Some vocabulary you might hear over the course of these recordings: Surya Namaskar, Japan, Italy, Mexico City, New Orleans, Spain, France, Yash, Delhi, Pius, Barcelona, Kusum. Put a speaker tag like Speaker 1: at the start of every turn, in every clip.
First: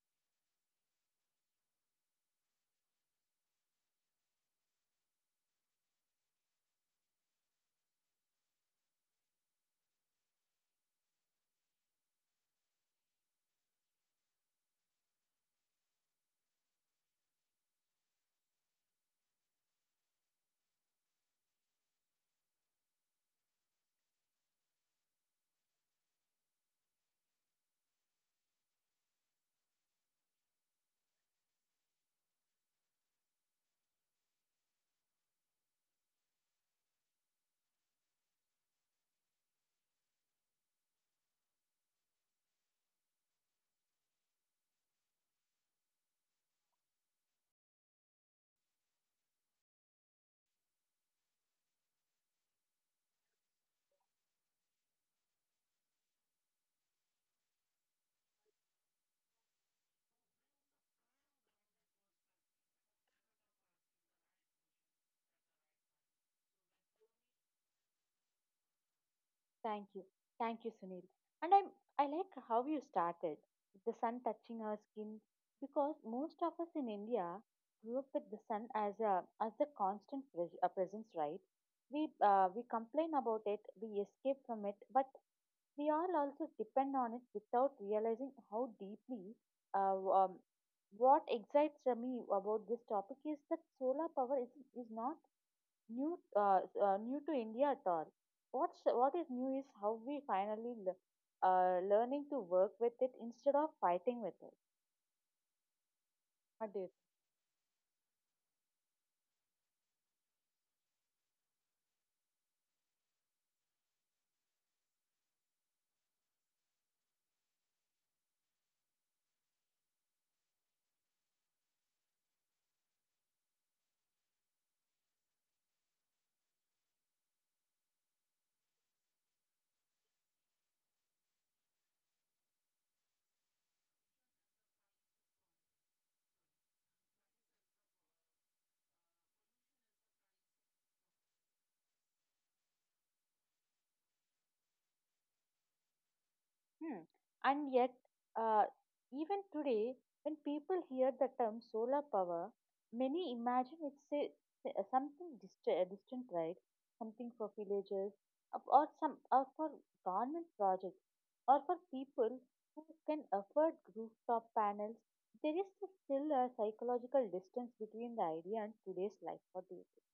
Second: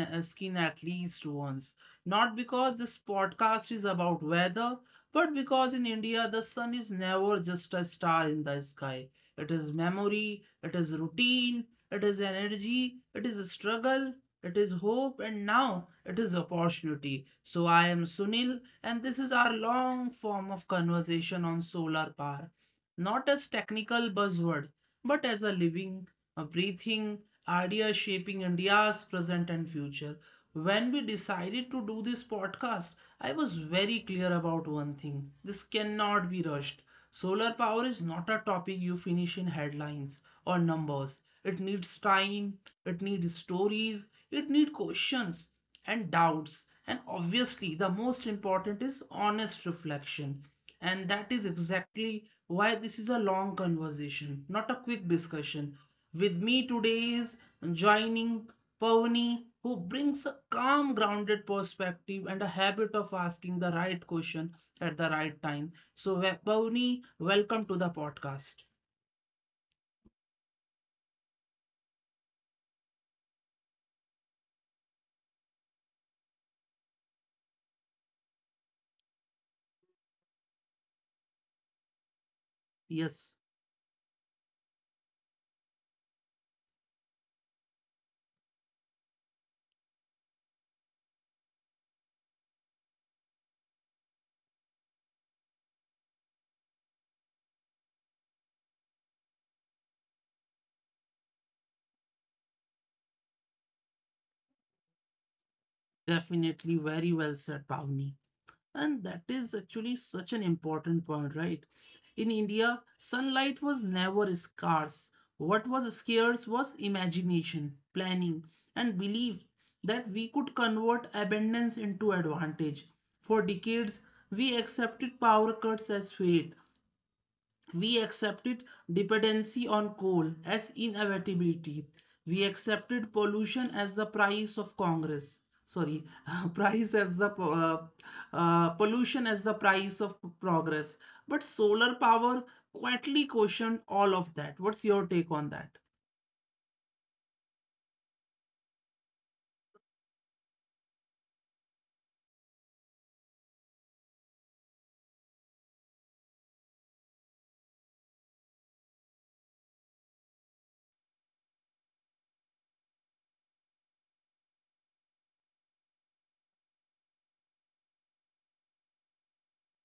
Speaker 1: uh, skin at least once. Not because this podcast is about weather, but because in India, the sun is never just a star in the sky. It is memory, it is routine, it is energy, it is a struggle, it is hope, and now it is opportunity. So I am Sunil, and this is our long form of conversation on solar power, not as technical buzzword, but as a living, a breathing idea shaping India's present and future. When we decided to do this podcast, I was very clear about one thing: this cannot be rushed. Solar power is not a topic you finish in headlines or numbers. It needs time, it needs stories, it needs questions and doubts. And obviously, the most important is honest reflection. And that is exactly why this is a long conversation, not a quick discussion. With me today is joining Pavni, who brings a calm, grounded perspective and a habit of asking the right question at the right time. So, Pavni, welcome to the podcast.
Speaker 2: Thank you. Thank you, Sunil. And I'm, I like how you started with the sun touching our skin because most of us in India grew up with the sun as the constant presence, right? We complain
Speaker 1: Yes,
Speaker 2: about it, we escape from it, but we all also depend on it without realizing how deeply uh, um, what excites me about this topic is that solar power is not new to India at all. What is new is how we finally learning to work with it instead of fighting with it. What do you
Speaker 1: definitely very well said, Pavni. And that is actually such an important point, right? In India, sunlight was never scarce. What was scarce was imagination, planning, and belief that we could convert abundance into advantage. For decades, we accepted power cuts as fate, we accepted dependency on coal as inevitability. We accepted pollution as the price of Congress. Sorry, price as the po- pollution as the price of progress. But solar power quietly questioned all of that. What's your take on that?
Speaker 2: Hmm. And yet, uh, even today, when people hear the term solar power, many imagine something distant, right? Something for villages, or for government projects, or for people who can afford rooftop panels. There is still a psychological distance between the idea and today's life. What do you think?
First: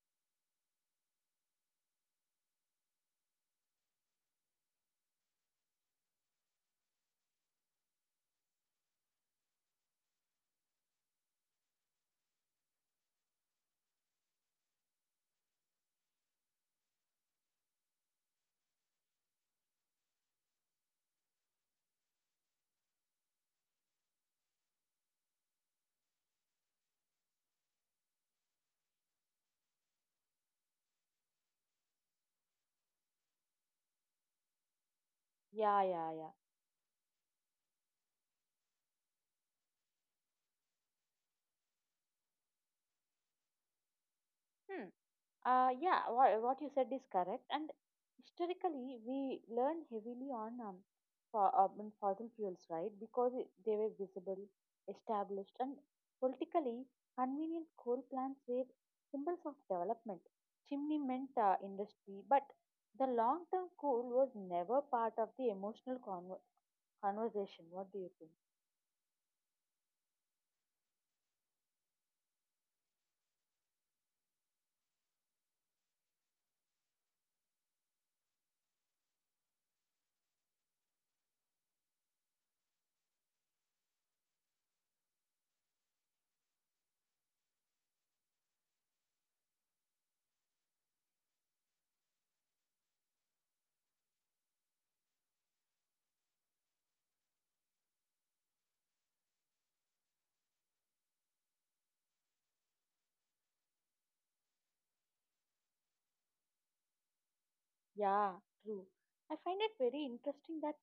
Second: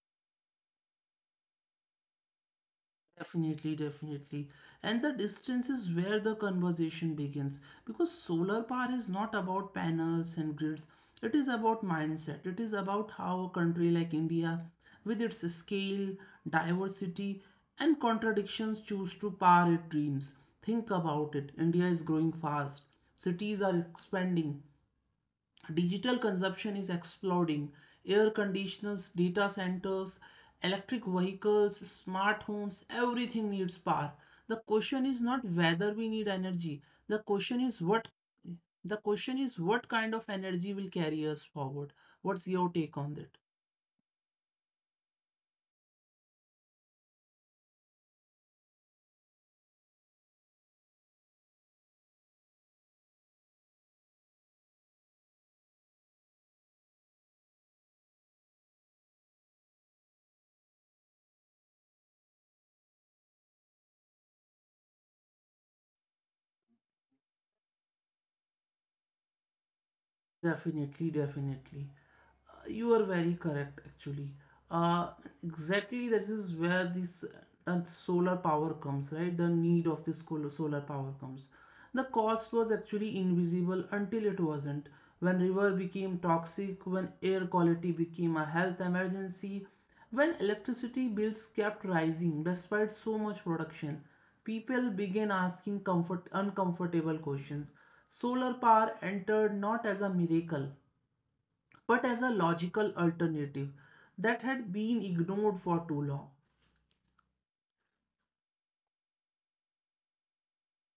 Speaker 1: Definitely, definitely. And the distance is where the conversation begins because solar power is not about panels and grids. It is about mindset. It is about how a country like India, with its scale, diversity, and contradictions, choose to power its dreams. Think about it. India is growing fast. Cities are expanding, digital consumption is exploding. Air conditioners, data centers, electric vehicles, smart homes, everything needs power. The question is not whether
Speaker 2: Yeah,
Speaker 1: we need
Speaker 2: yeah, yeah.
Speaker 1: energy. The question is what the question is what kind of energy will carry us forward. What's your take on that?
Speaker 2: Hmm. Yeah, what you said is correct. And historically, we learned heavily on fossil fuels, right? Because they were visible, established, and politically convenient coal plants were symbols of development. Chimney meant industry, but the long term coal was never part of the emotional conversation. What do you think?
Speaker 1: Definitely, definitely. You are very correct, actually. Uh, exactly, that is where this solar power comes, right? The need of this solar power comes. The cost was actually invisible until it wasn't. When river became toxic, when air quality became a health emergency, when electricity bills kept rising despite so much production, people began asking comfort uncomfortable questions. Solar power entered not as a miracle but as a logical alternative that had been ignored for too long.
Speaker 2: Yeah, true. I find it very interesting that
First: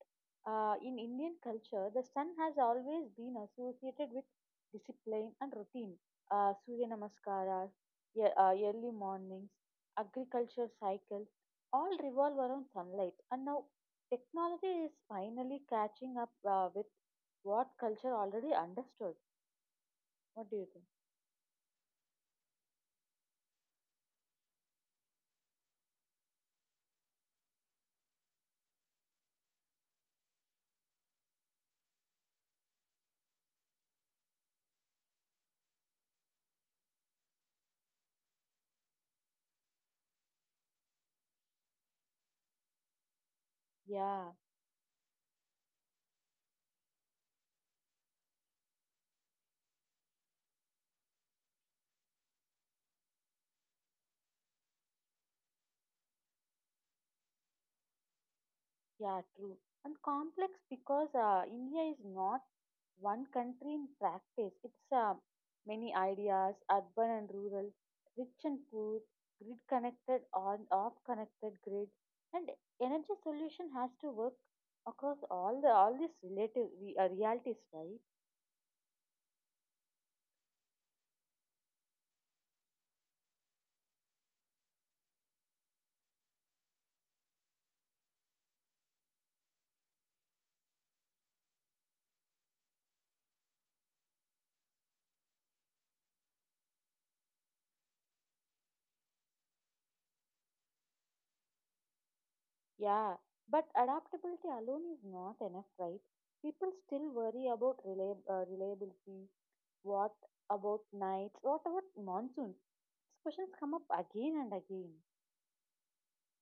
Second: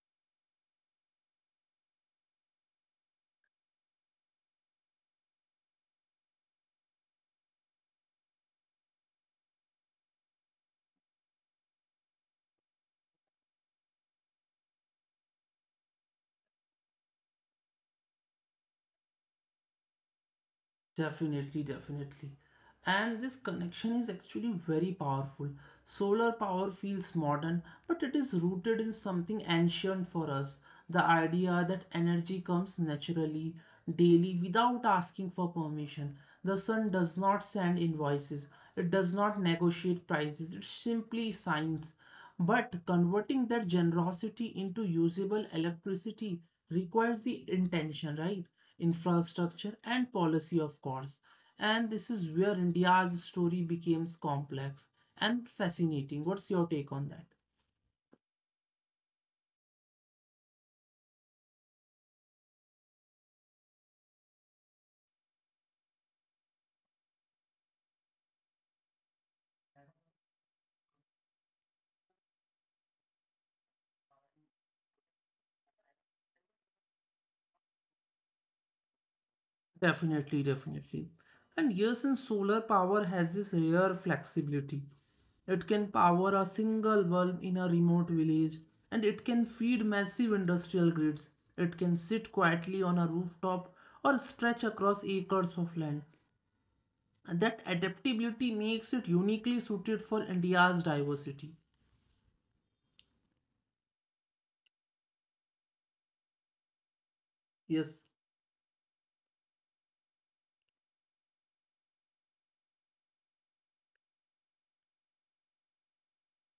Speaker 2: in Indian culture, the sun has always been associated with discipline and routine. Surya Namaskaras, early mornings, agriculture cycles, all revolve around sunlight. And now technology is finally catching up with what culture already understood. What do you think?
Speaker 1: Definitely, definitely. And this connection is actually very powerful. Solar power feels modern, but it is rooted in something ancient for us: the idea that energy comes naturally, daily, without asking for permission. The sun does not send invoices, it does not negotiate prices, it simply signs. But converting that
Speaker 2: Yeah.
Speaker 1: generosity into usable electricity requires the intention, right? Infrastructure and policy, of course. And this is where India's story becomes complex and fascinating. What's your take on that?
Speaker 2: Yeah, true. And complex because India is not one country in practice. It's many ideas, urban and rural, rich and poor, grid connected and off connected grid, and energy solution has to work across all these relative realities, right?
Speaker 1: Definitely, definitely. And yes, and solar power has this rare flexibility. It can power a single bulb in a remote village, and it can feed massive industrial grids. It can sit quietly on a rooftop or stretch across acres of land. And that adaptability makes it uniquely suited for India's diversity.
Speaker 2: Yeah, but adaptability alone is not enough, right? People still worry
Speaker 1: Yes.
Speaker 2: about reliability. What about nights? What about monsoons? These questions come up again and again.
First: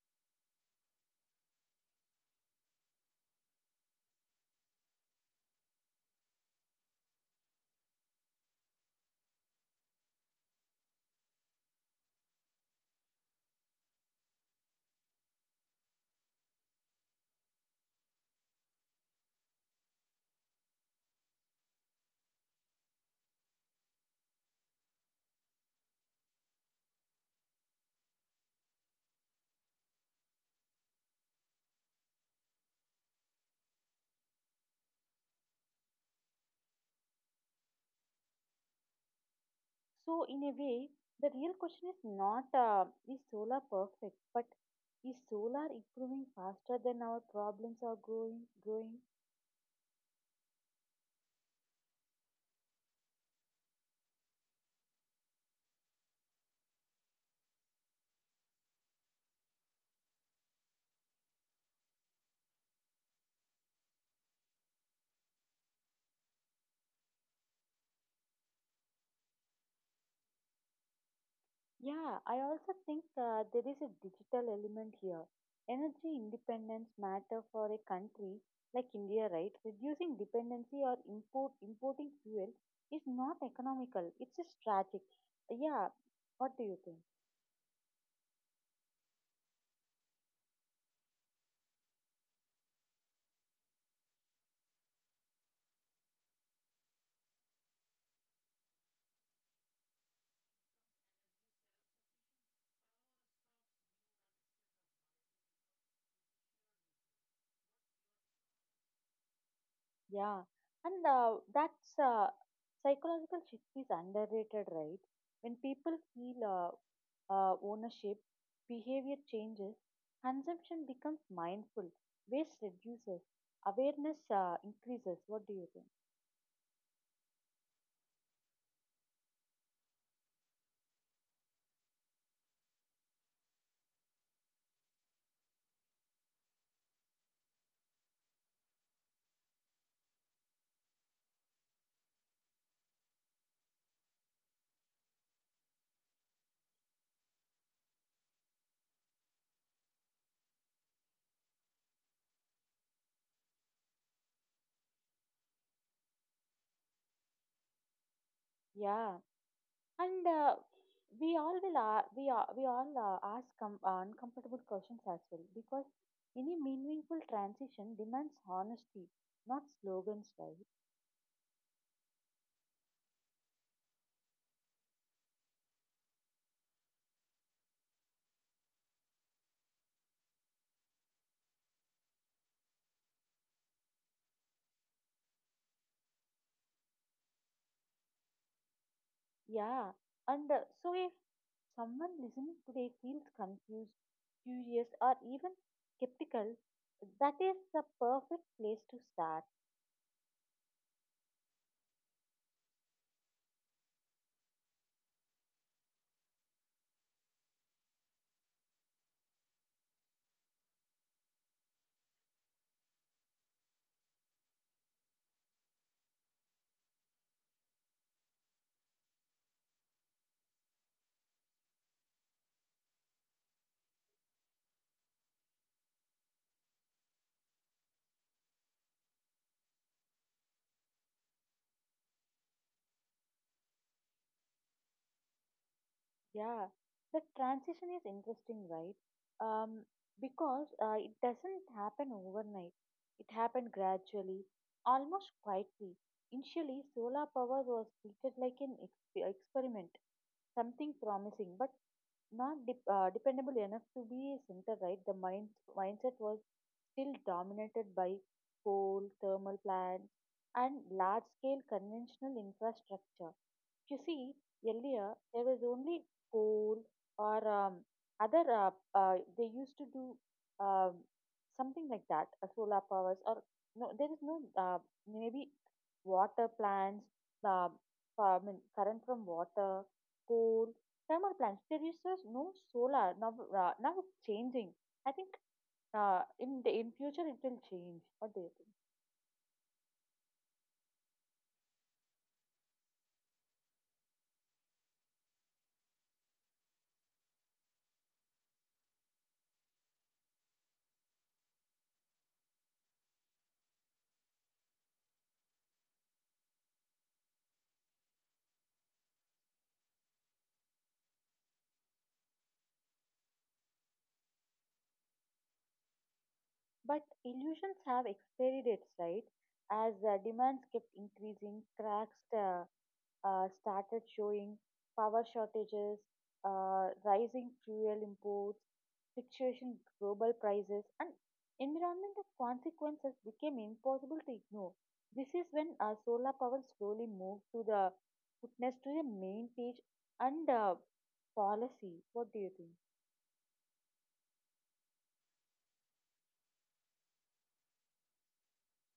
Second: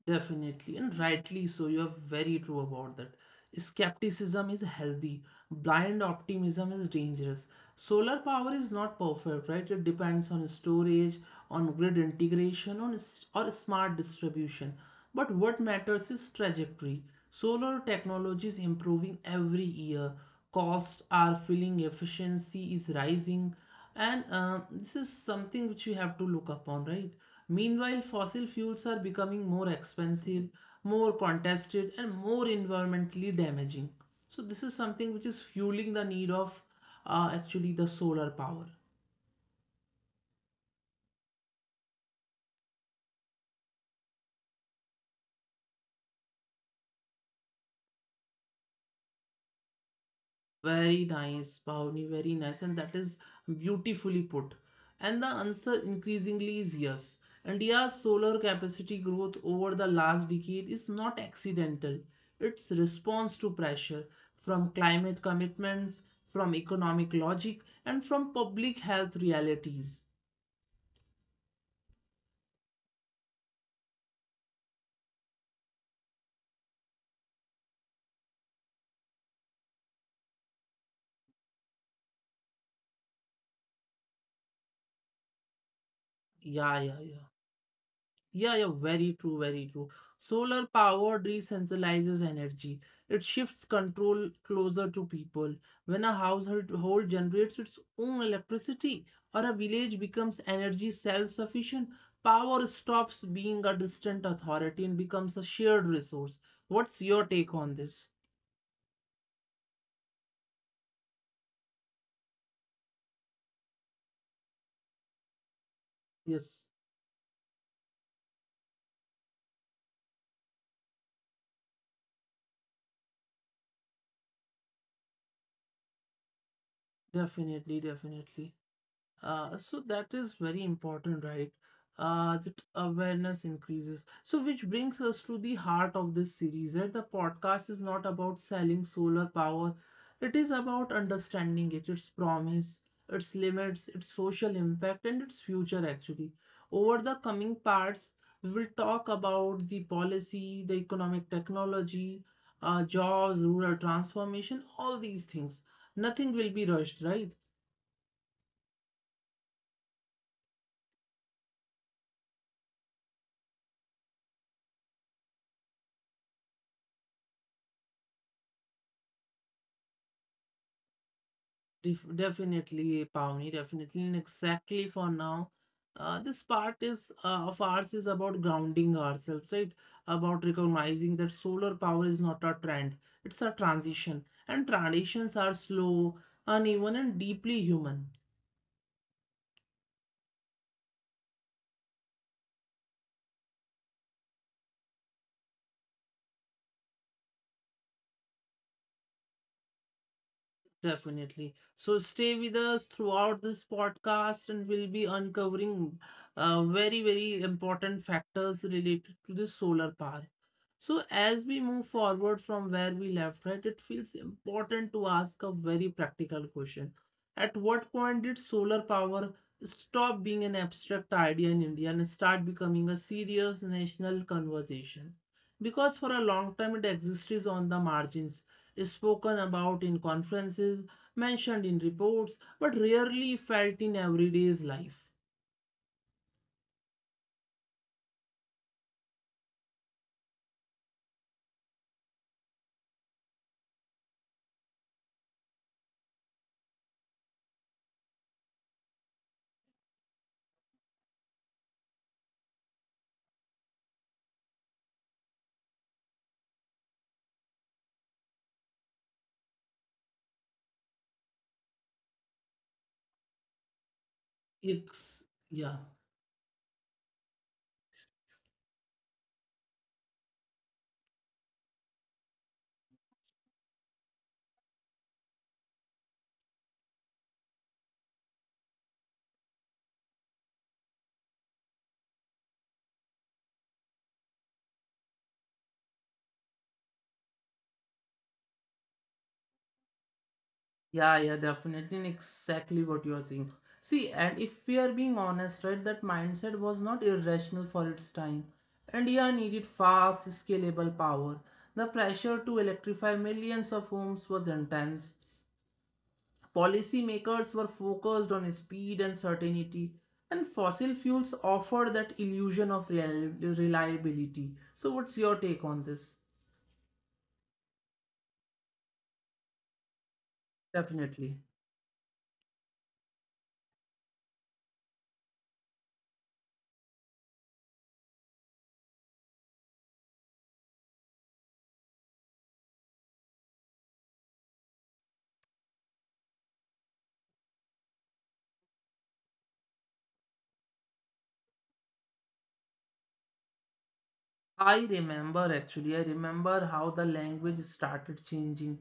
Speaker 1: Definitely, and rightly so. You are very true about that. Skepticism is healthy, blind optimism is dangerous. Solar power is not perfect, right? It depends on storage, on grid integration, on or smart distribution. But what matters is trajectory. Solar technology is improving every year. Costs are filling, efficiency is rising. And this is something which we have to look upon, right? Meanwhile, fossil fuels are becoming more expensive, more contested, and more environmentally damaging. So, this is something which is fueling the need of actually the solar power.
Speaker 2: So, in a way, the real question is not is solar perfect, but is solar improving faster than our problems are growing?
Speaker 1: Very nice, Bhavni, very nice. And that is beautifully put. And the answer increasingly is yes. India's solar capacity growth over the last decade is not accidental. It's response to pressure from climate commitments, from economic logic, and from public health realities.
Speaker 2: Yeah, I also think there is a digital element here. Energy independence matter for a country like India, right? Reducing dependency or importing fuel is not economical. It's a strategic. Yeah, what do you
Speaker 1: Yeah,
Speaker 2: think?
Speaker 1: yeah, yeah. Yeah, yeah, very true, very true. Solar power decentralizes energy. It shifts control closer to people. When a household hold generates its own electricity or a village becomes energy self-sufficient, power stops being a distant authority and becomes a shared resource. What's your take on this?
Speaker 2: Yeah, and that's psychological shift is underrated, right? When people feel
Speaker 1: Yes,
Speaker 2: ownership, behavior changes, consumption becomes mindful, waste reduces, awareness increases. What do you think?
Speaker 1: definitely, definitely. So that is very important, right? That awareness increases. So, which brings us to the heart of this series, right? The podcast is not about selling solar power, it is about understanding it, its promise, its limits, its social impact, and its future, actually. Over the coming parts, we will talk about the policy, the economic technology, jobs, rural transformation, all these things. Nothing will be rushed, right?
Speaker 2: Yeah, and we all ask uncomfortable questions as well because any meaningful transition demands honesty, not slogans, right?
Speaker 1: Definitely, Pawni, definitely, and exactly for now. This part is of ours is about grounding ourselves, right? About recognizing that solar power is not a trend; it's a transition, and transitions are slow, uneven, and deeply human.
Speaker 2: Yeah, and so if someone listening today feels confused, curious, or even skeptical, that is the perfect place to start.
Speaker 1: Definitely. So stay with us throughout this podcast, and we'll be uncovering very, very important factors related to the solar power. So, as we move forward from where we left, right, it feels important to ask a very practical question. At what point did solar power stop being an abstract idea in India and start becoming a serious national conversation? Because for a long time it existed on the margins, is spoken about in conferences, mentioned in reports, but rarely felt in everyday's life.
Speaker 2: Yeah, the transition is interesting, right? Um, because it doesn't happen overnight. It happened gradually, almost quietly. Initially, solar power was treated like an experiment, something promising, but not dependable enough to be a center, right? The mindset was still dominated by coal, thermal plants, and large scale conventional infrastructure. You see, earlier
Speaker 1: It's,
Speaker 2: there was
Speaker 1: yeah.
Speaker 2: only coal or other, they used to do um, something like that, solar powers, or no, there is no maybe water plants, um, I mean, current from water, coal, thermal plants. There is just no solar now. Now it's changing. I think in future, it will change. What do you think?
Speaker 1: Yeah, yeah, definitely. And Exactly what you are saying. See, and if we are being honest, right, that mindset was not irrational for its time. India needed fast, scalable power. The pressure to electrify millions of homes was intense. Policymakers were focused on speed and certainty, and fossil fuels offer that illusion of reliability. So, what's your take on this?
Speaker 2: But illusions have expiry dates, right? As demands kept
Speaker 1: Definitely.
Speaker 2: increasing, cracks started showing, power shortages, rising fuel imports, fluctuation global prices, and environmental consequences became impossible to ignore. This is when solar power slowly moved to the footnotes to the main page and policy. What do you think?
Speaker 1: I remember actually, I remember how the language started changing.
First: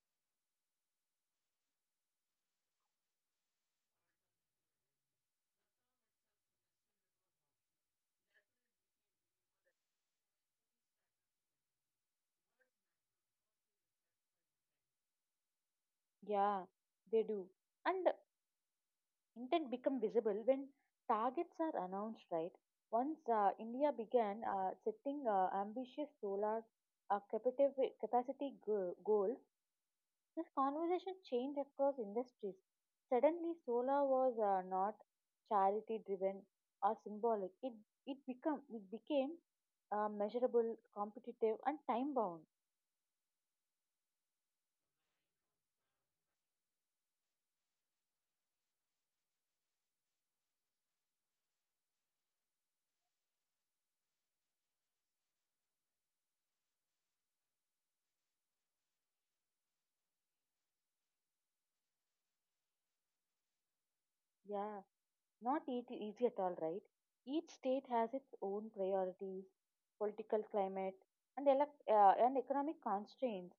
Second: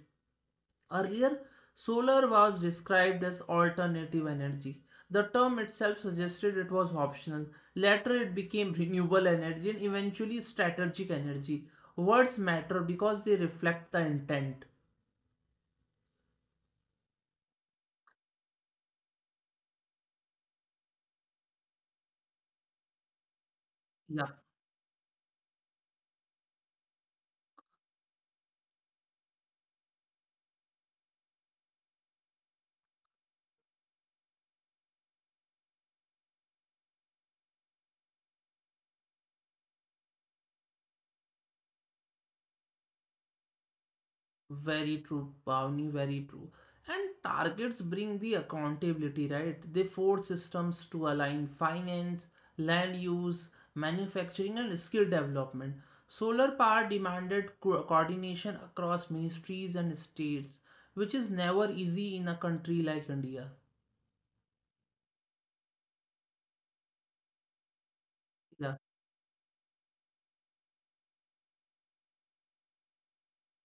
Speaker 1: Earlier, solar was described as alternative energy. The term itself suggested it was optional. Later, it became renewable energy and eventually strategic energy. Words matter because they reflect the intent.
Speaker 2: Yeah, they do. And intent become visible when targets are announced, right? Once India
Speaker 1: Yeah.
Speaker 2: began setting ambitious solar capacity goals, this conversation changed across industries. Suddenly, solar was not charity driven or symbolic. It became measurable, competitive, and time bound.
Speaker 1: Very true, Pavni, very true. And targets bring the accountability, right? They force systems to align finance, land use, manufacturing, and skill development. Solar power demanded coordination across ministries and states, which is never easy in a country like India.
Speaker 2: Yeah. Not easy at all, right? Each state has its own priorities, political climate, and economic constraints.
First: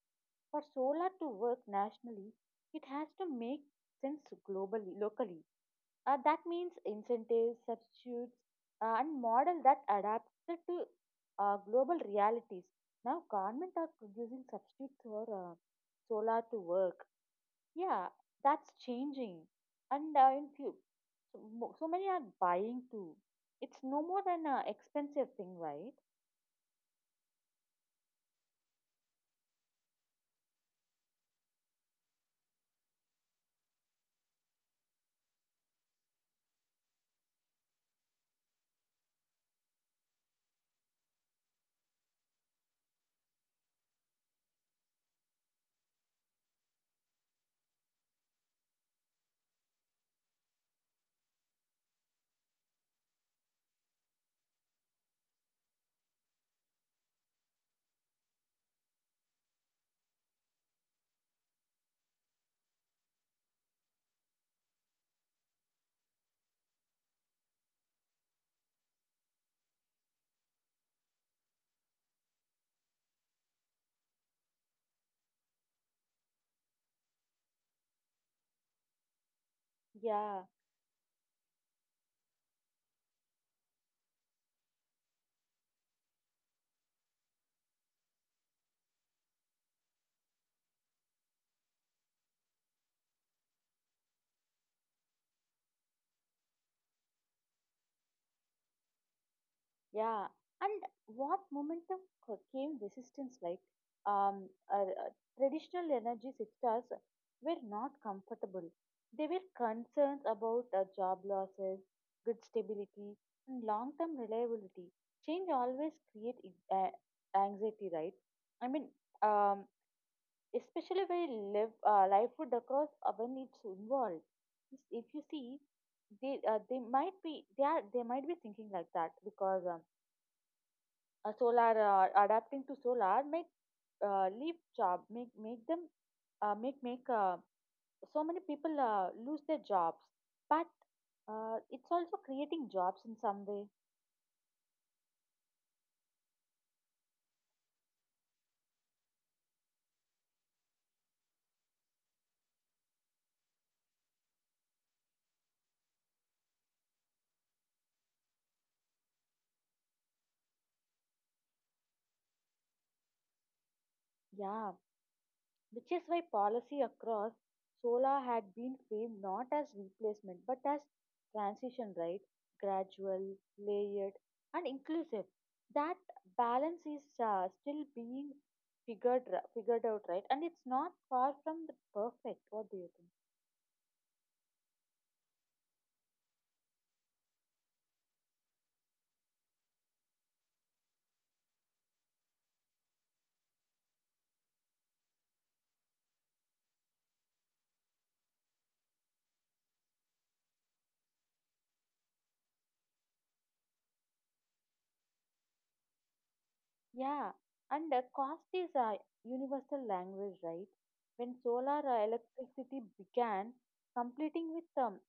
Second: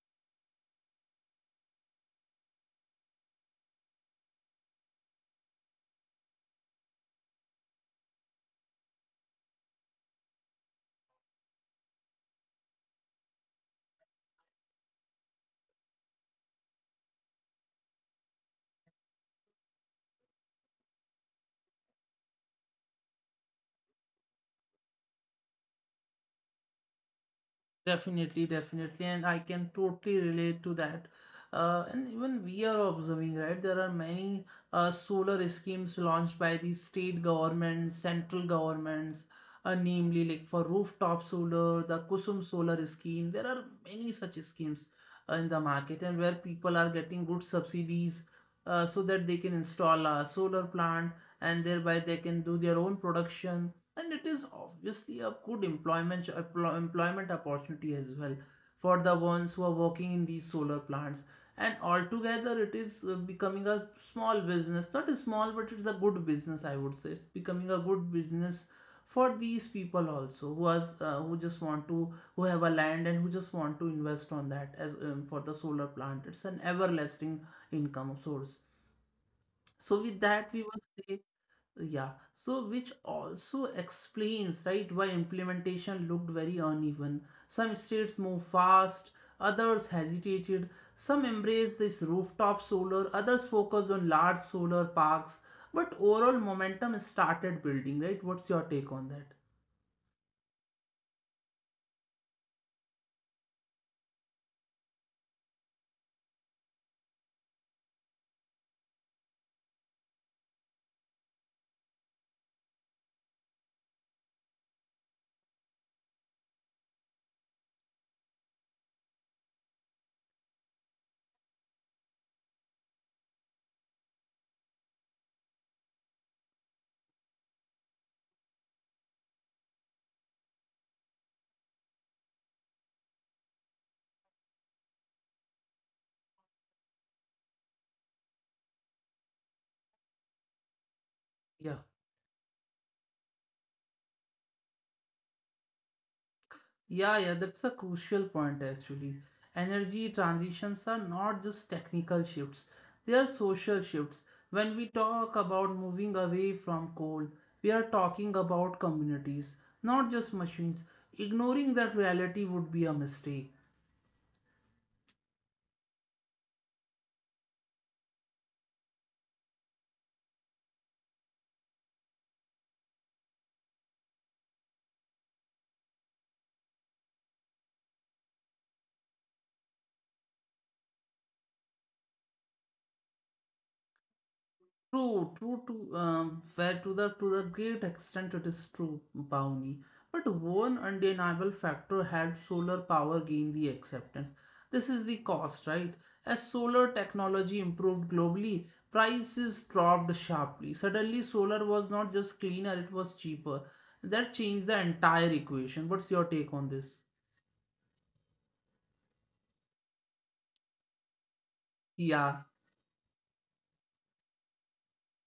Speaker 2: For solar to work nationally, it has to make sense globally, locally. That means incentives, substitutes, and model that adapted to global realities. Now, government are producing substitutes for solar to work, yeah, that's changing. And in few, so, so many are buying too. It's no more than an expensive thing, right?
Speaker 1: Definitely, definitely, and I can totally relate to that. And even we are observing, right? There are many solar schemes launched by the state governments, central governments, namely like for rooftop solar, the Kusum solar scheme. There are many such schemes in the market, and where people are getting good subsidies so that they can install a solar plant and thereby they can do their own production, and it is obviously a good employment opportunity as well for the ones who are working in these solar plants. And altogether it is becoming a small business. Not a small, but it's a good business, I would say. It's becoming a good business for these people also who has who just want to who have a land and who just want to invest on that as for the solar plant. It's an everlasting income source. So with
Speaker 2: Yeah,
Speaker 1: that, we will say, yeah, so which also explains, right, why implementation looked very uneven. Some states moved fast, others hesitated, some embraced this rooftop solar, others focused on large solar parks, but overall momentum started building, right? What's your take on that?
Speaker 2: yeah. And what momentum came resistance like? Um, uh, uh, traditional energy sectors were not comfortable. They were concerned about job losses, good stability, and long-term reliability. Change always create anxiety, right? I mean, um, especially when livelihood across when it's involved. Yes, if you see they might be thinking like that because a solar adapting to solar make leave job make make them make make so many people lose their jobs, but
Speaker 1: Yeah.
Speaker 2: it's also creating jobs in some way.
Speaker 1: Yeah, yeah, that's a crucial point actually. Energy transitions are not just technical shifts, they are social shifts. When we talk about moving away from coal, we are talking about communities, not just machines. Ignoring that reality would be a mistake.
Speaker 2: Yeah, which is why policy across solar had been framed not as replacement but as transition, right? Gradual, layered, and inclusive. That balance is still being figured out, right? And it's not far from the perfect. What do you think?
Speaker 1: True, true. To Fair to the great extent it is true, Pawnee. But one undeniable factor had solar power gain the acceptance. This is the cost, right? As solar technology improved globally, prices dropped sharply. Suddenly, solar was not just cleaner, it was cheaper. That changed the entire equation. What's your take on this?
Speaker 2: Yeah, and the cost is a universal language, right? When solar
Speaker 1: Yeah.
Speaker 2: electricity began competing with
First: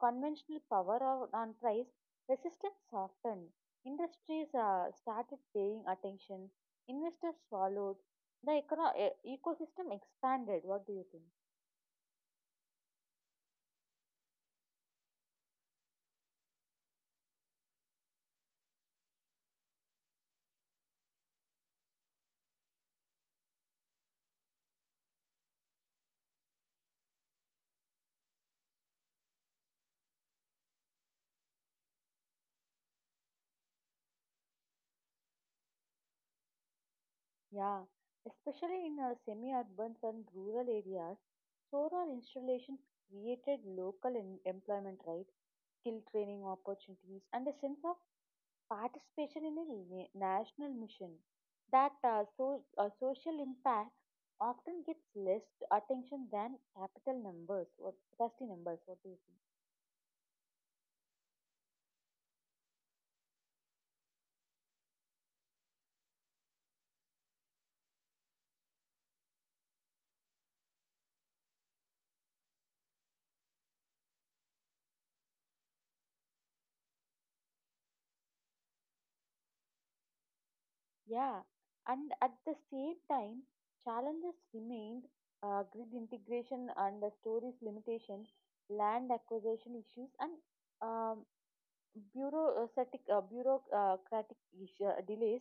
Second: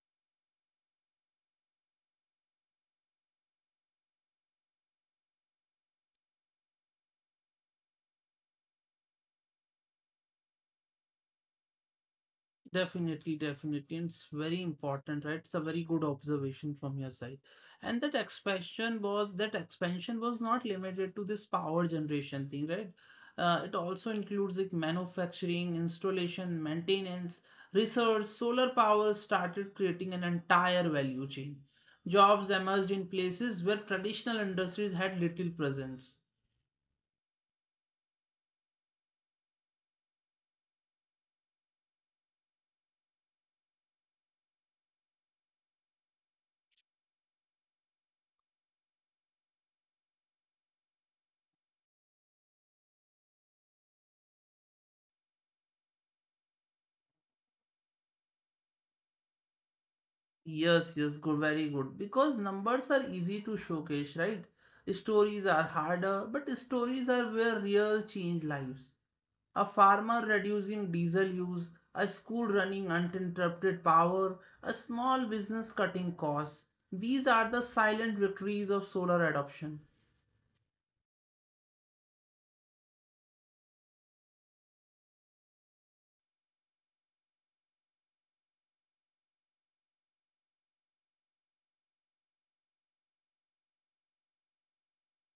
Speaker 2: conventional power on price, resistance softened. Industries started paying attention. Investors followed. The ecosystem expanded. What do you think?
Speaker 1: Definitely, definitely. And it's very important, right? It's a very good observation from your side. And that expansion was not limited to this power generation thing, right? It also includes like manufacturing, installation, maintenance, research. Solar power started creating an entire value chain. Jobs emerged in places where traditional industries had little presence.
Speaker 2: Yeah, especially in semi-urban and rural areas, solar installations created local employment, right? Skill training opportunities and a sense of participation in a national mission. That, so, social impact often gets less attention than capital numbers or capacity numbers. What do you think?
Speaker 1: Yes, yes, good, very good. Because numbers are easy to showcase, right? Stories are harder, but stories are where real change lives. A farmer reducing diesel use, a school running uninterrupted power, a small business cutting costs. These are the silent victories of solar adoption.
Speaker 2: Yeah, and at the same time, challenges remained grid integration and the storage limitations, land acquisition issues, and um, bureaucratic delays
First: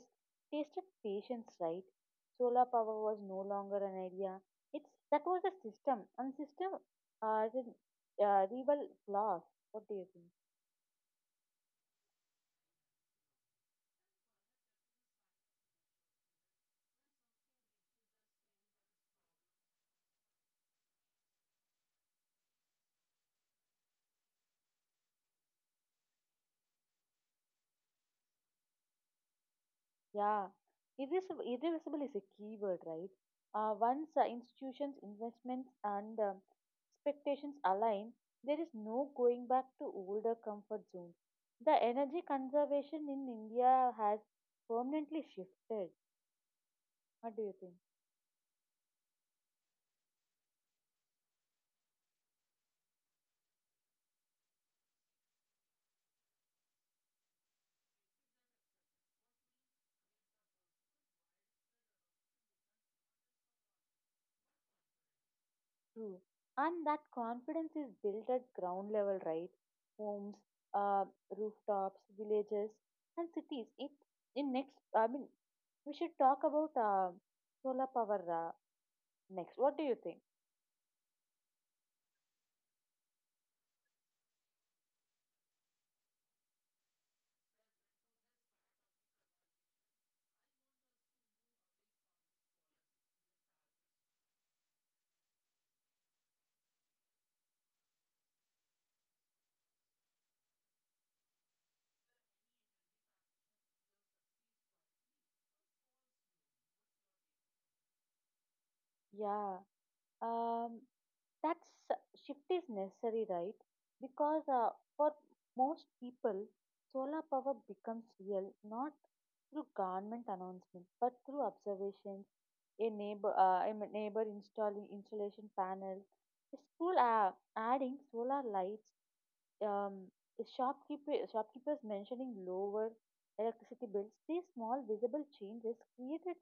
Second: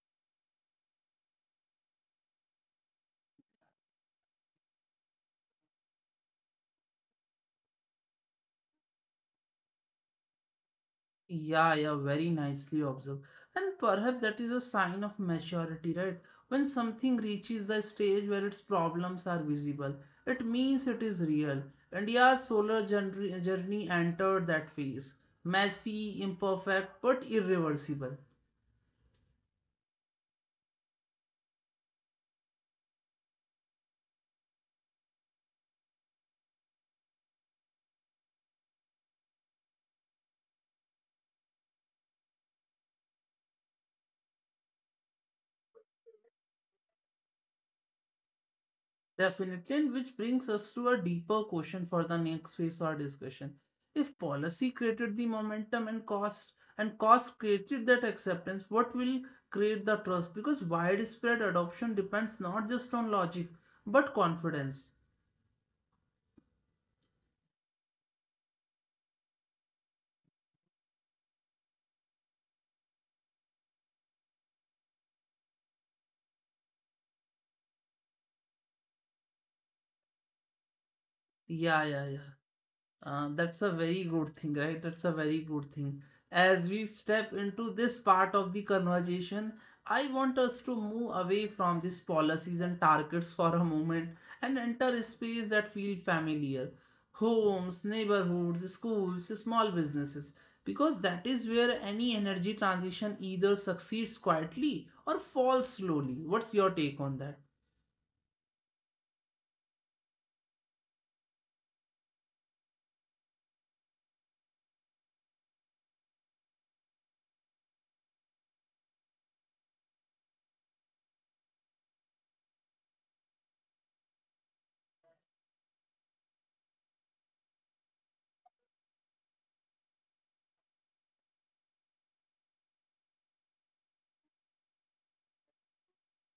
Speaker 2: tasted patience, right? Solar power was no longer an idea. It's that was a system, and system rebel flaws. What do you think?
Speaker 1: Yeah, yeah, very nicely observed. And perhaps that is a sign of maturity, right? When something reaches the stage where its problems are visible, it means it is real. India's solar journey entered that phase. Messy, imperfect, but irreversible.
Speaker 2: Yeah, irreversible, irreversible is a key word, right? Once institutions, investments, and expectations align, there is no going back to older comfort zones. The energy conservation in India has permanently shifted. What do you think?
Speaker 1: Definitely, and which brings us to a deeper question for the next phase or discussion. If policy created the momentum and cost created that acceptance, what will create the trust? Because widespread adoption depends not just on logic but confidence.
Speaker 2: True. And that confidence is built at ground level, right? Homes, uh, rooftops, villages, and cities. I mean, we should talk about solar power. Next. What do you think?
Speaker 1: Yeah, yeah, yeah. That's a very good thing, right? That's a very good thing. As we step into this part of the conversation, I want us to move away from these policies and targets for a moment and enter a space that feel familiar. Homes, neighborhoods, schools, small businesses. Because that is where any energy transition either succeeds quietly or falls slowly. What's your take on that?
Speaker 2: Yeah, um, that shift is necessary, right? Because for most people, solar power becomes real not through government announcements but through observations, a neighbor installing installation panels, a school adding solar lights, um, shopkeepers mentioning lower electricity bills. These small visible changes created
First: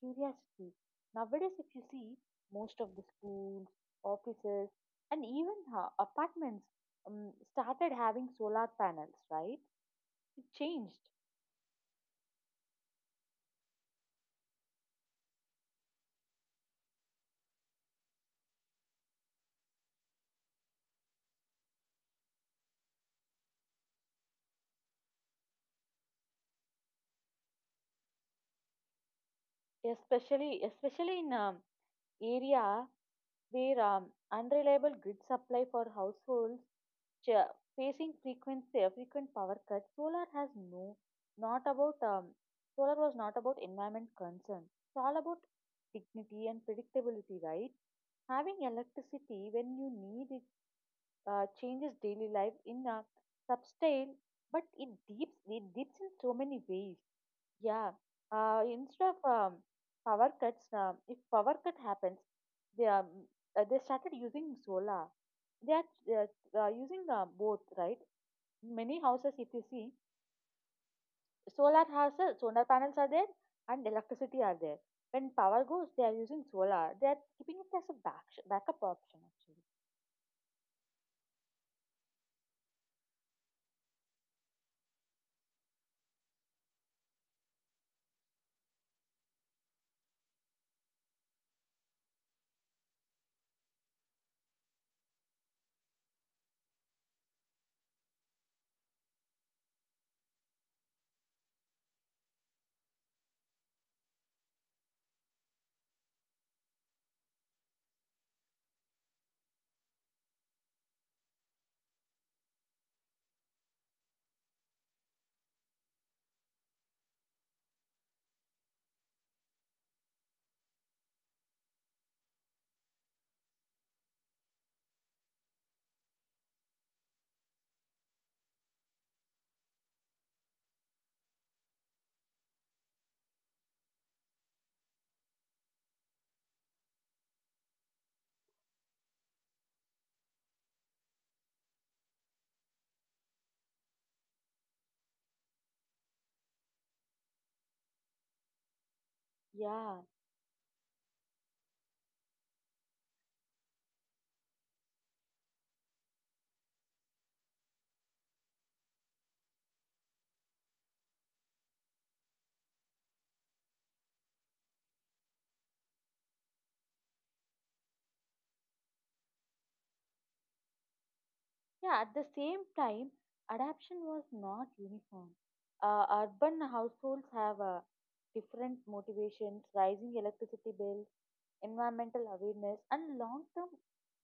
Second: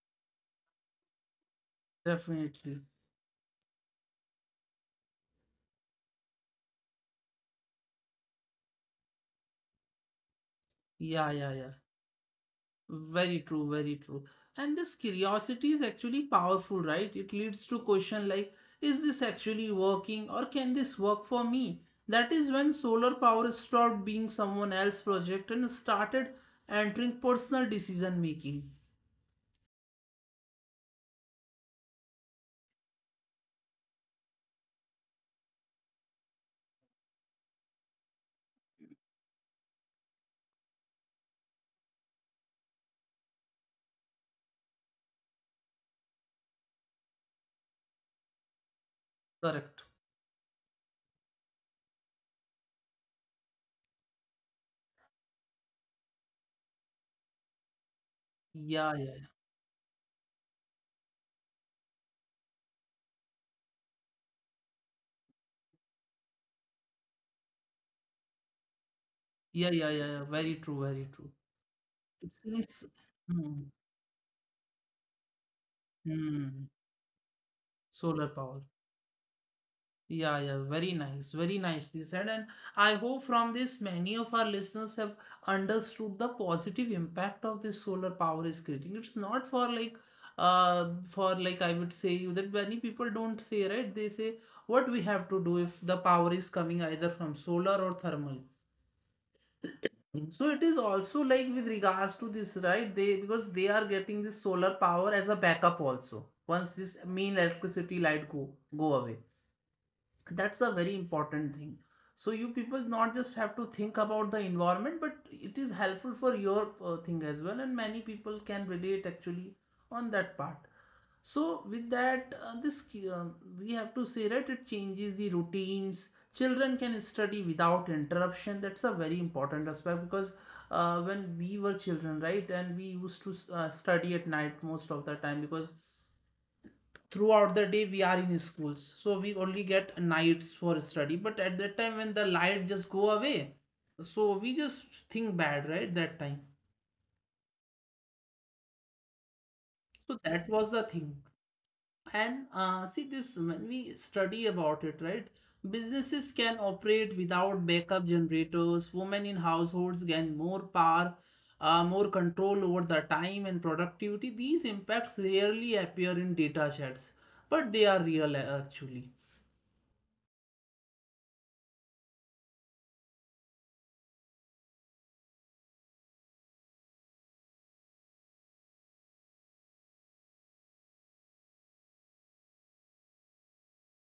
Speaker 2: curiosity. Nowadays, if you see, most
Speaker 1: Definitely.
Speaker 2: of the schools, offices, and even apartments started having solar panels. Right? It changed,
Speaker 1: Yeah, yeah, yeah. Very true, very true. And this curiosity is actually powerful, right? It leads to question like, is this actually working or can this work for me? That is when solar power stopped being someone else's project and started entering personal decision making.
Speaker 2: especially in area where unreliable grid supply for households ch- facing frequent power cuts. Not about um, solar was not about environment concern. It's all about dignity and predictability, right? Having electricity when
Speaker 1: Correct.
Speaker 2: you need it changes daily life in a subtle, but it dips in so many ways. Yeah. Uh,
Speaker 1: Yeah,
Speaker 2: instead
Speaker 1: yeah,
Speaker 2: of power cuts, if power cut happens, they um, they started using solar. They are they are, using both, right? Many houses, if you
Speaker 1: yeah, yeah, yeah,
Speaker 2: see,
Speaker 1: yeah, yeah. Very true, very true.
Speaker 2: solar
Speaker 1: It
Speaker 2: houses, solar
Speaker 1: seems.
Speaker 2: panels are there,
Speaker 1: Hmm,
Speaker 2: and electricity are there. When power goes, they are using
Speaker 1: hmm.
Speaker 2: solar. They are keeping it as a
Speaker 1: Solar power.
Speaker 2: backup option, actually.
Speaker 1: Yeah, yeah, very nice, very nicely said. And I hope from this many of our listeners have understood the positive impact of this solar power is creating. It's not for like for like, I would say you, that many people don't say, right? They say what we have to do if the power is coming either from solar or thermal. So it is also like with regards to this, right? They, because they are getting this solar power as a backup also. Once this main electricity light go away, that's a very important thing. So you people not just have to think about the environment, but it is helpful for your thing as well, and many people can relate actually on that part. So with that this, we have to say that it changes the routines. Children can study without interruption. That's a very important aspect because when we were children, right, and we used to study at night most of the time, because throughout the day we are in schools, so we only get nights for study. But at that time, when the light just go away, so we just think bad, right, that time.
Speaker 2: Yeah,
Speaker 1: So that was the thing. And see this, when we study about it, right, businesses can operate without backup generators. Women in households gain more power, more control over the time and productivity. These impacts rarely appear in data sets, but they are real, actually.
Speaker 2: yeah, at the same time, adoption was not uniform. Urban households have different motivations, rising electricity bills, environmental awareness, and long term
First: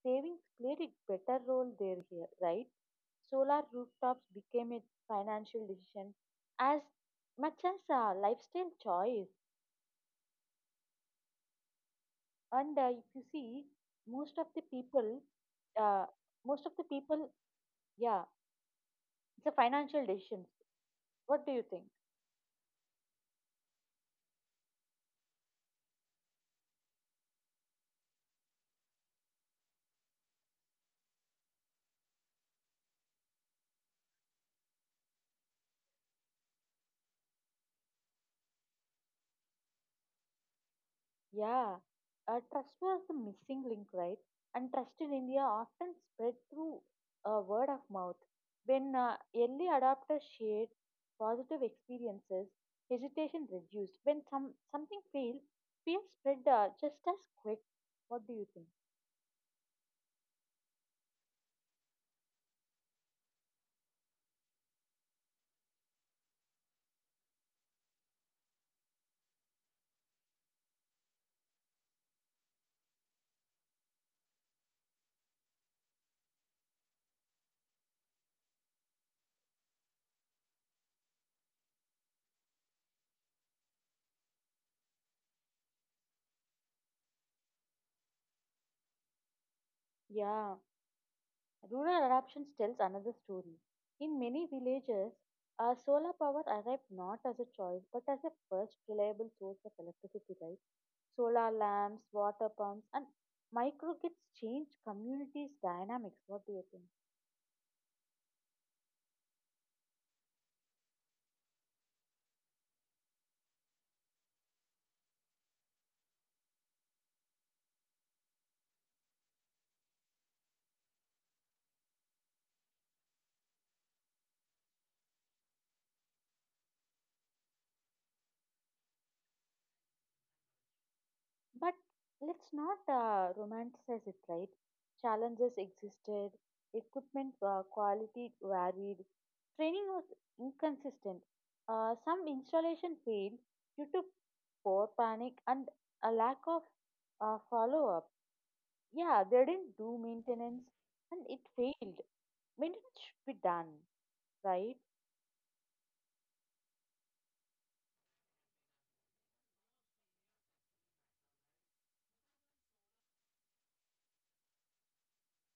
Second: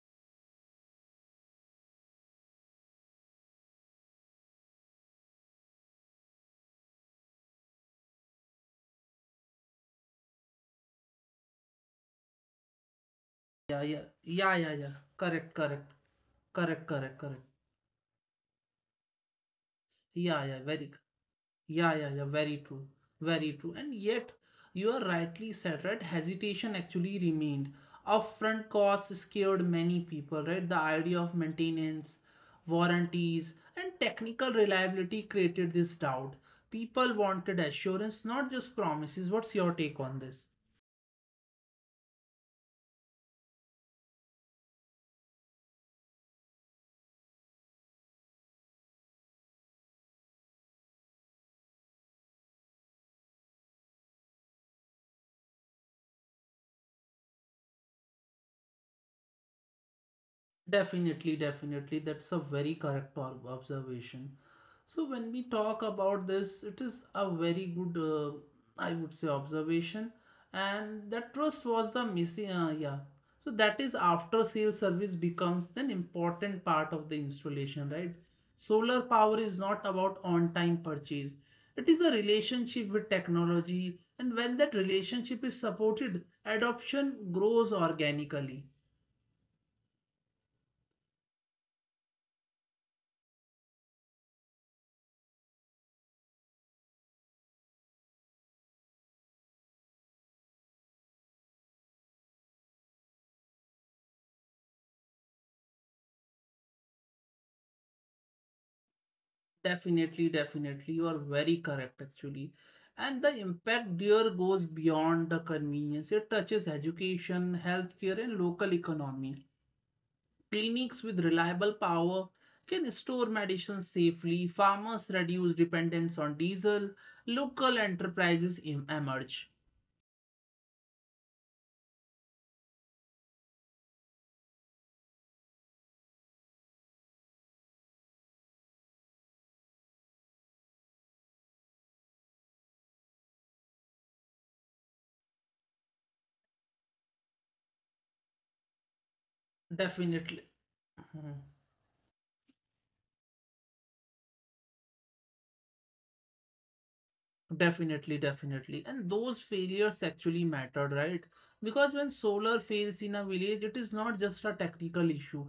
Speaker 2: savings played a better role here, right? Solar rooftops became a financial decision as much as a lifestyle choice. And if you see,
Speaker 1: Yeah, yeah,
Speaker 2: most of
Speaker 1: yeah,
Speaker 2: the
Speaker 1: yeah, yeah.
Speaker 2: people,
Speaker 1: Correct, correct,
Speaker 2: uh, most of the
Speaker 1: correct, correct,
Speaker 2: people,
Speaker 1: correct.
Speaker 2: yeah, it's a financial decision.
Speaker 1: Yeah, yeah, very,
Speaker 2: What do you think?
Speaker 1: yeah, yeah, yeah, very true, very true. And yet, you are rightly said, right? Hesitation actually remained. Upfront costs scared many people, right? The idea of maintenance, warranties, and technical reliability created this doubt. People wanted assurance, not just promises. What's your take on this?
Speaker 2: Yeah, trust was the missing link, right? And trust in India often spread through word of mouth. When early adopters shared positive experiences, hesitation reduced. When something failed, fear spread just as quick. What do you think?
Speaker 1: Definitely, definitely. That's a very correct observation. So when we talk about this, it is a very good, I would say, observation, and that trust was the missing. Yeah, so that is, after sale service becomes an important part of the installation, right? Solar power is not about on time purchase. It is a relationship with technology, and when that relationship is supported, adoption grows organically.
Speaker 2: Yeah. Rural adoptions tells another story. In many villages, solar power arrived not as a choice but as a first reliable source of electricity, right? Solar lamps, water pumps, and micro gets changed communities' dynamics. What do you think?
Speaker 1: Definitely, definitely. You are very correct, actually. And the impact there goes beyond the convenience. It touches education, healthcare, and local economy. Clinics with reliable power can store medicines safely. Farmers reduce dependence on diesel. Local enterprises emerge.
Speaker 2: But let's not romanticize it, right? Challenges existed, equipment quality varied, training was inconsistent. Some installation failed due to poor panic and a lack of follow up. Yeah, they didn't do
Speaker 1: Definitely.
Speaker 2: maintenance and it
Speaker 1: Mhm.
Speaker 2: failed. Maintenance should be done, right?
Speaker 1: Definitely, definitely. And those failures actually mattered, right? Because when solar fails in a village, it is not just a technical issue.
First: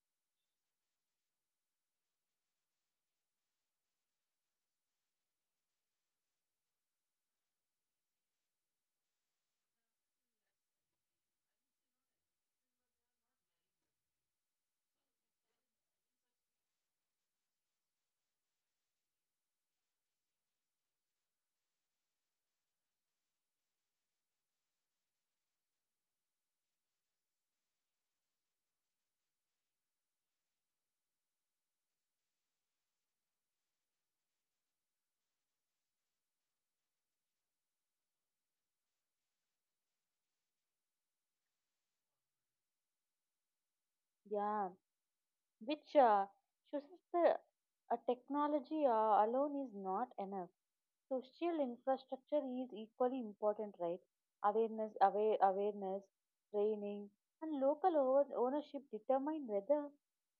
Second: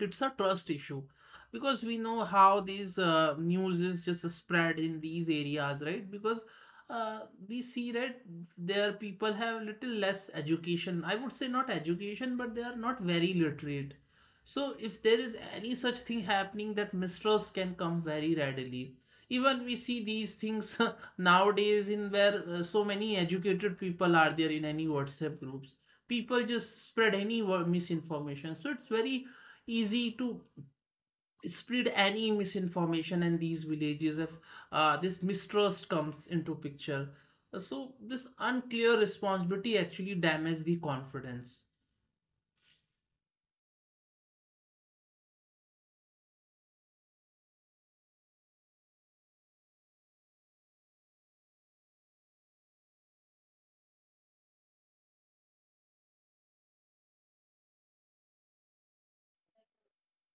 Speaker 1: It's a trust issue, because we know how these news is just spread in these areas, right? Because uh, we see that there people have little less education, I would say not education, but they are not very literate. So if there is any such thing happening, that mistrust can come very readily. Even we see these things nowadays in where so many educated people are there in any WhatsApp groups, people just spread any misinformation. So it's very easy to spread any misinformation. And these villages, if this mistrust comes into picture, so this unclear responsibility actually damages the confidence.
Speaker 2: Yeah, which shows us the technology alone is not enough. Social infrastructure is equally important, right? Awareness, training, and local ownership determine whether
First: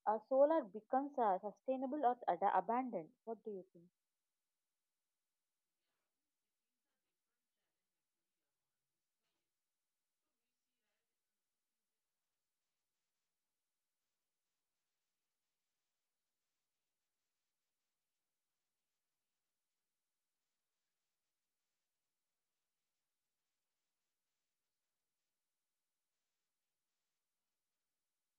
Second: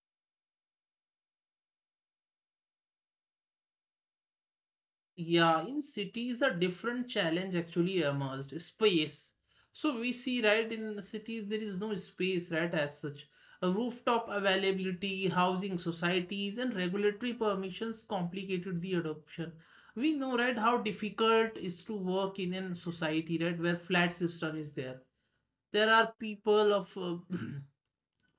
Speaker 2: a solar becomes sustainable or abandoned. What do you think?
Speaker 1: Yeah, in cities, a different challenge actually emerged: space. So we see, right, in cities, there is no space, right, as such. A rooftop availability, housing societies, and regulatory permissions complicated the adoption. We know, right, how difficult is to work in a society, right, where flat system is there. There are people of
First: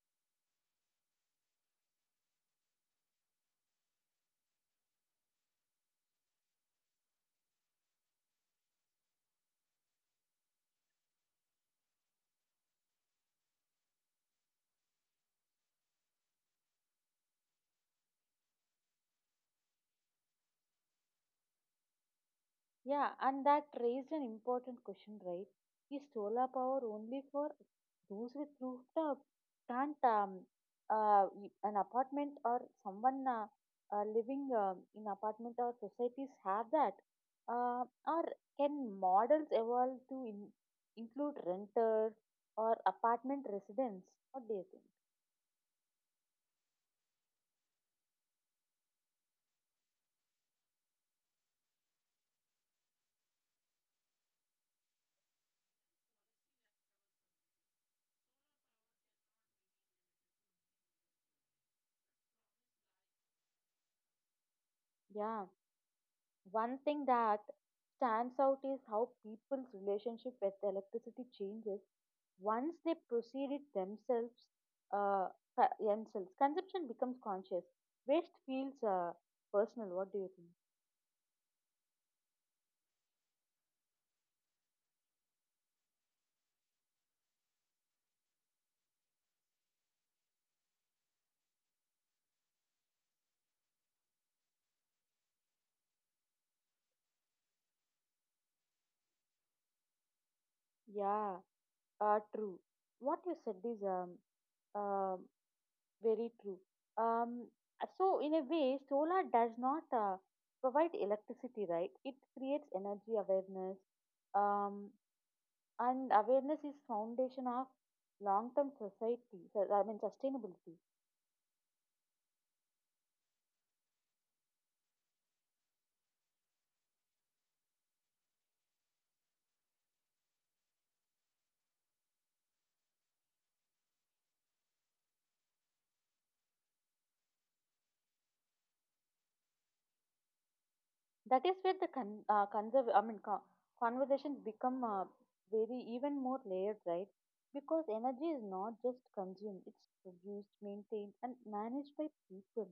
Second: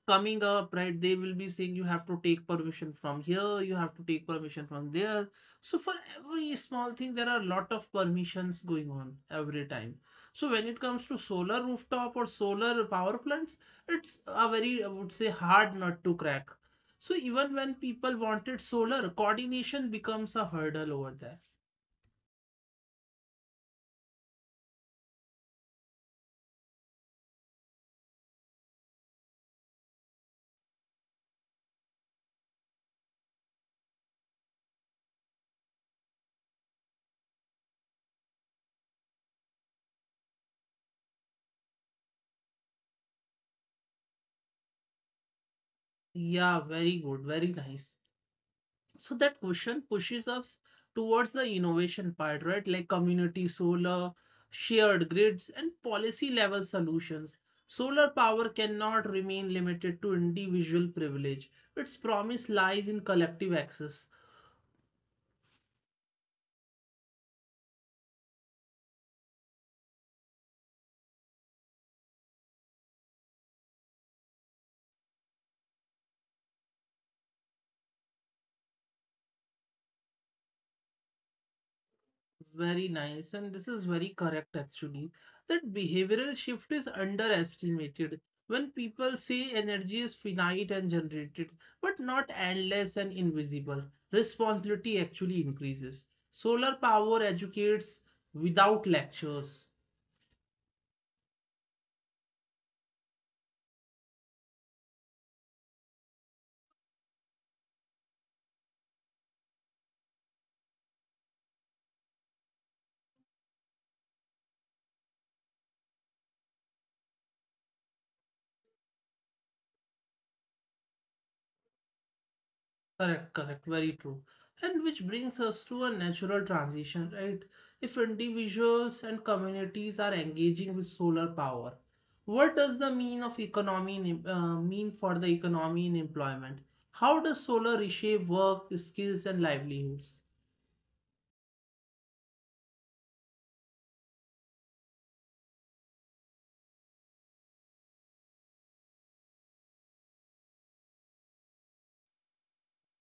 Speaker 1: coming up, right, they will be saying you have to take permission from here, you have to take permission from there. So for every small thing, there are a lot of permissions going on every time. So when it comes to solar rooftop or solar power plants, it's a very, I would say, hard nut to crack. So even when people wanted solar, coordination becomes a hurdle over there.
Speaker 2: Yeah, and that raised an important question, right? Is solar power only for those with rooftop? Can't an apartment or someone living in apartment or societies have that? Uh, or can models evolve to include renters or apartment residents? What do you think?
Speaker 1: Yeah, very good, very nice. So that question pushes us towards the innovation part, right? Like community solar, shared grids, and policy level solutions. Solar power cannot remain limited to individual privilege. Its promise lies in collective access.
Speaker 2: Yeah. One thing that stands out is how people's relationship with electricity changes once they proceed it themselves. Uh, consumption becomes conscious. Waste feels personal. What do you think?
Speaker 1: Very nice, and this is very correct actually. That behavioral shift is underestimated when people say energy is finite and generated, but not endless and invisible. Responsibility actually increases. Solar power educates without lectures.
Speaker 2: Yeah, true. What you said is um very true. Um, so in a way, solar does not provide electricity, right? It creates energy awareness. Um, and awareness is foundation of long term, I mean, sustainability.
Speaker 1: Correct, correct, very true. And which brings us to a natural transition, right? If individuals and communities are engaging with solar power, what does the mean of economy in, mean for the economy and employment? How does solar reshape work, skills, and livelihoods?
Speaker 2: That is where the, I mean, conversations become very even more layered, right? Because energy is not just consumed, it's produced, maintained, and managed by people.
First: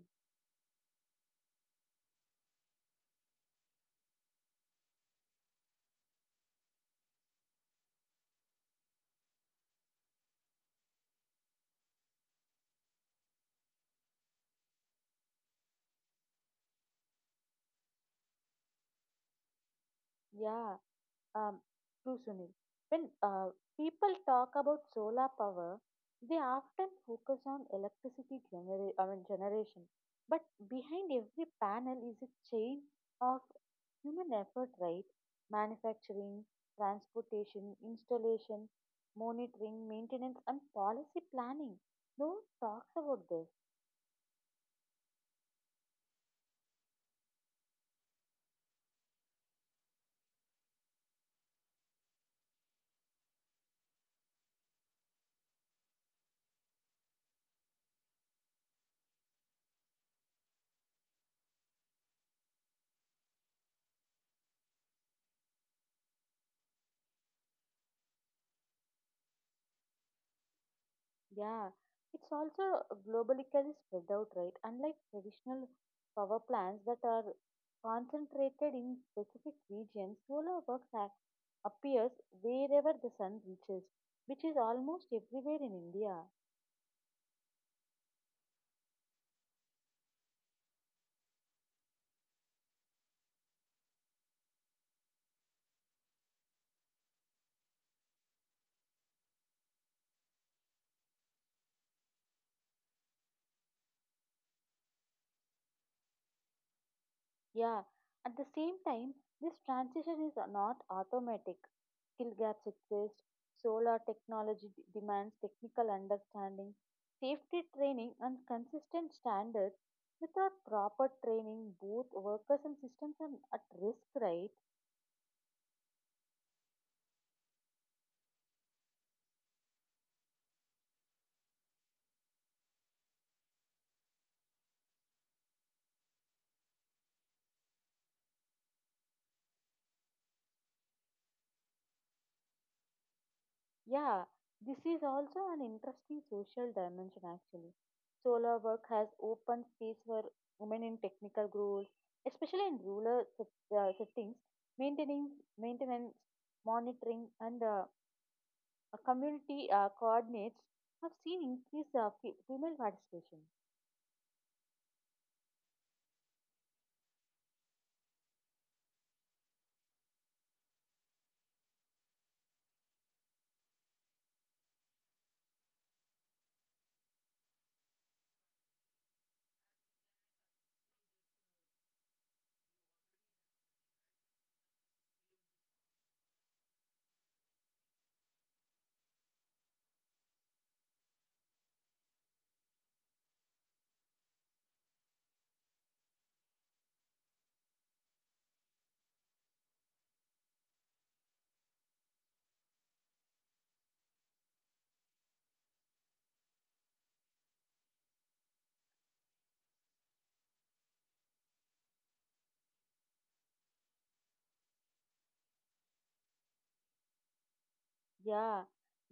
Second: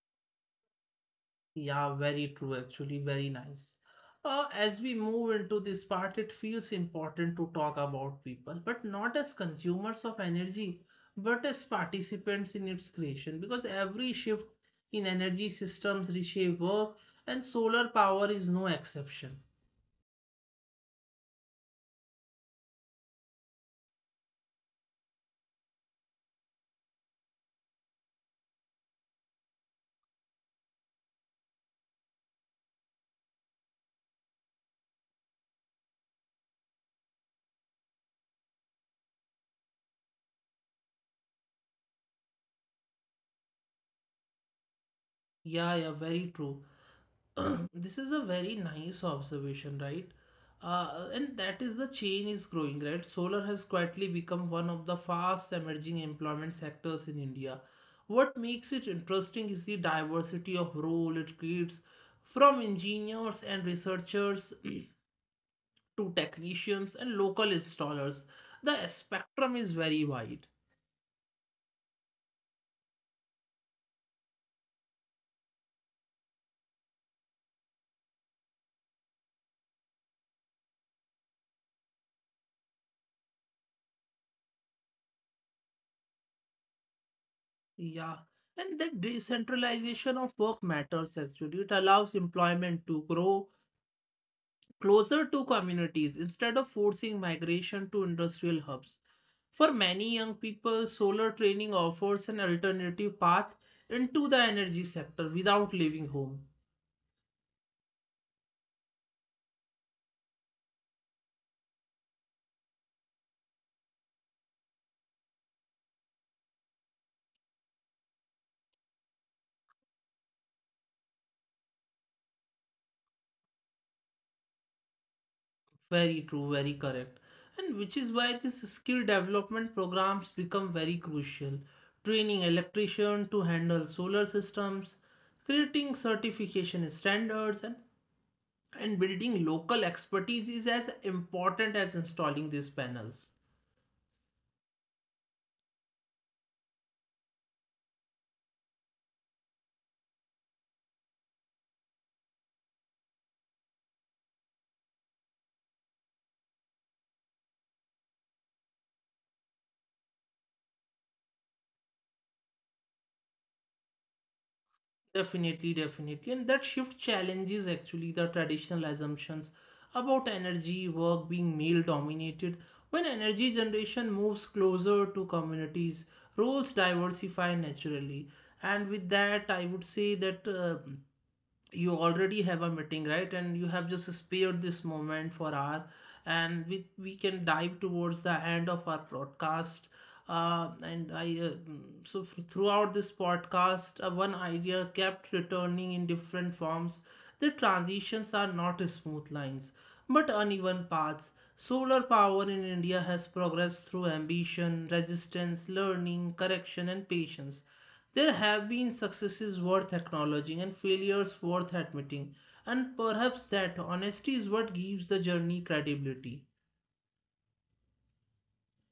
Speaker 1: Yeah, very true, actually, very nice. As we move into this part, it feels important to talk about people, but not as consumers of energy, but as participants in its creation, because every shift in energy systems reshape work, and solar power is no exception.
Speaker 2: Yeah. Um, true, Sunil. When people talk about solar power, they often focus on electricity I mean, generation. But behind every panel is a chain of human effort, right? Manufacturing, transportation, installation, monitoring, maintenance, and policy planning. No one talks about this.
Speaker 1: Yeah, yeah, very true. This is a very nice observation, right? And that is, the chain is growing, right? Solar has quietly become one of the fast emerging employment sectors in India. What makes it interesting is the diversity of role it creates, from engineers and researchers to technicians and local installers. The spectrum is very wide.
Speaker 2: Yeah, it's also globally spread out, right? Unlike traditional power plants that are concentrated in specific regions, solar works appears wherever the sun reaches, which is almost everywhere in India.
Speaker 1: Yeah. And the decentralization of work matters actually. It allows employment to grow closer to communities instead of forcing migration to industrial hubs. For many young people, solar training offers an alternative path into the energy sector without leaving home.
Speaker 2: Yeah, at the same time, this transition is not automatic. Skill gaps exist, solar technology demands technical understanding, safety training, and consistent standards. Without proper training, both workers and systems are at risk, right?
Speaker 1: Very true, very correct. And which is why these skill development programs become very crucial. Training electrician to handle solar systems, creating certification standards, and building local expertise is as important as installing these panels.
Speaker 2: Yeah, this is also an interesting social dimension actually. Solar work has opened space for women in technical roles, especially in rural settings, maintaining, maintenance, monitoring, and community coordinates have seen increased female participation.
Speaker 1: Definitely, definitely. And that shift challenges actually the traditional assumptions about energy work being male dominated. When energy generation moves closer to communities, roles diversify naturally. And with that, I would say that. You already have a meeting, right, and you have just spared this moment for our, and we can dive towards the end of our podcast. And I mm, so f- Throughout this podcast, one idea kept returning in different forms: the transitions are not smooth lines but uneven paths. Solar power in India has progressed through ambition, resistance, learning, correction, and patience. There have been successes worth acknowledging and failures worth admitting, and perhaps that honesty is what gives the journey credibility.
Speaker 2: Yeah,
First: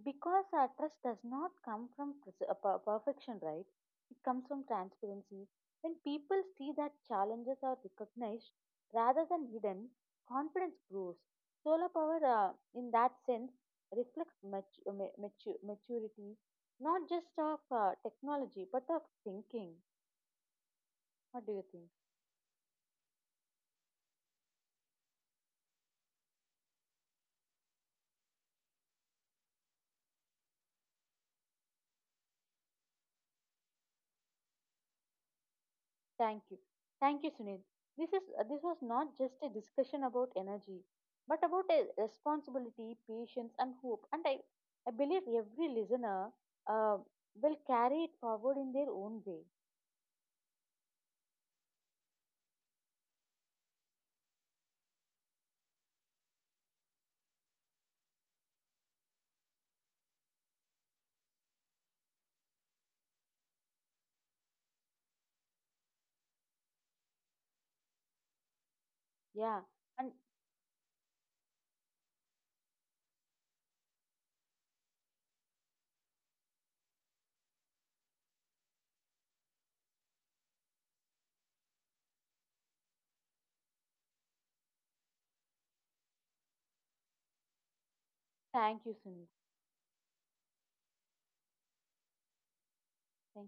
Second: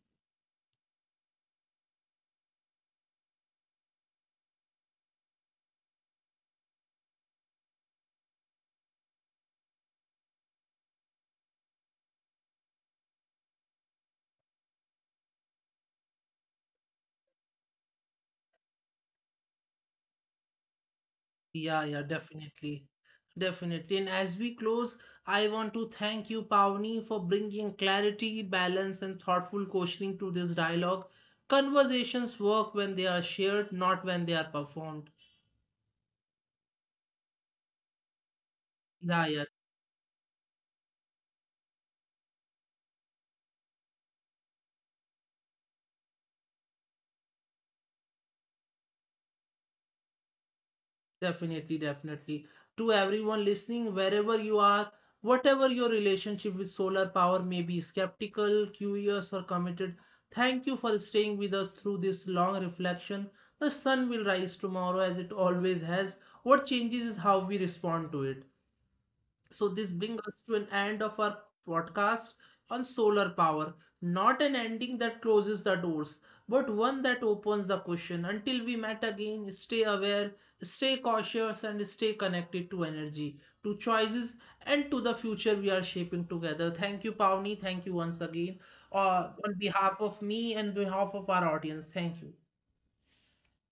Speaker 2: because our trust does not come from perfection, right? It comes from transparency. When people see that challenges are recognized rather than hidden, confidence grows. Solar power, in that sense, reflects maturity, not just of technology, but of thinking. What do you
Speaker 1: Yeah,
Speaker 2: think?
Speaker 1: yeah, definitely. Definitely. And as we close, I want to thank you, Pavni, for bringing clarity, balance, and thoughtful questioning to this dialogue. Conversations work when they are shared, not when they are performed.
Speaker 2: Thank you. Thank you, Sunil. This was not
Speaker 1: Yeah, yeah.
Speaker 2: just a discussion about energy, but about a responsibility, patience, and hope. And I believe every listener uh, will carry it forward in their own way.
Speaker 1: Definitely, definitely. To everyone listening, wherever you are, whatever your relationship with solar power may be, skeptical, curious, or committed, thank you for staying with us through this long reflection. The sun will rise tomorrow as it always has. What changes is how we respond to it. So
Speaker 2: Yeah.
Speaker 1: this brings
Speaker 2: And
Speaker 1: us to an end of our podcast on solar power. Not an ending that closes the doors, but one that opens the question. Until we met again, stay aware, stay cautious, and stay connected to energy, to choices, and to the future we are shaping together. Thank you, Pavni. Thank you once again.
Speaker 2: thank you,
Speaker 1: Uh,
Speaker 2: Sunil.
Speaker 1: on behalf of me and behalf of our audience, thank you.
Speaker 2: Thank you.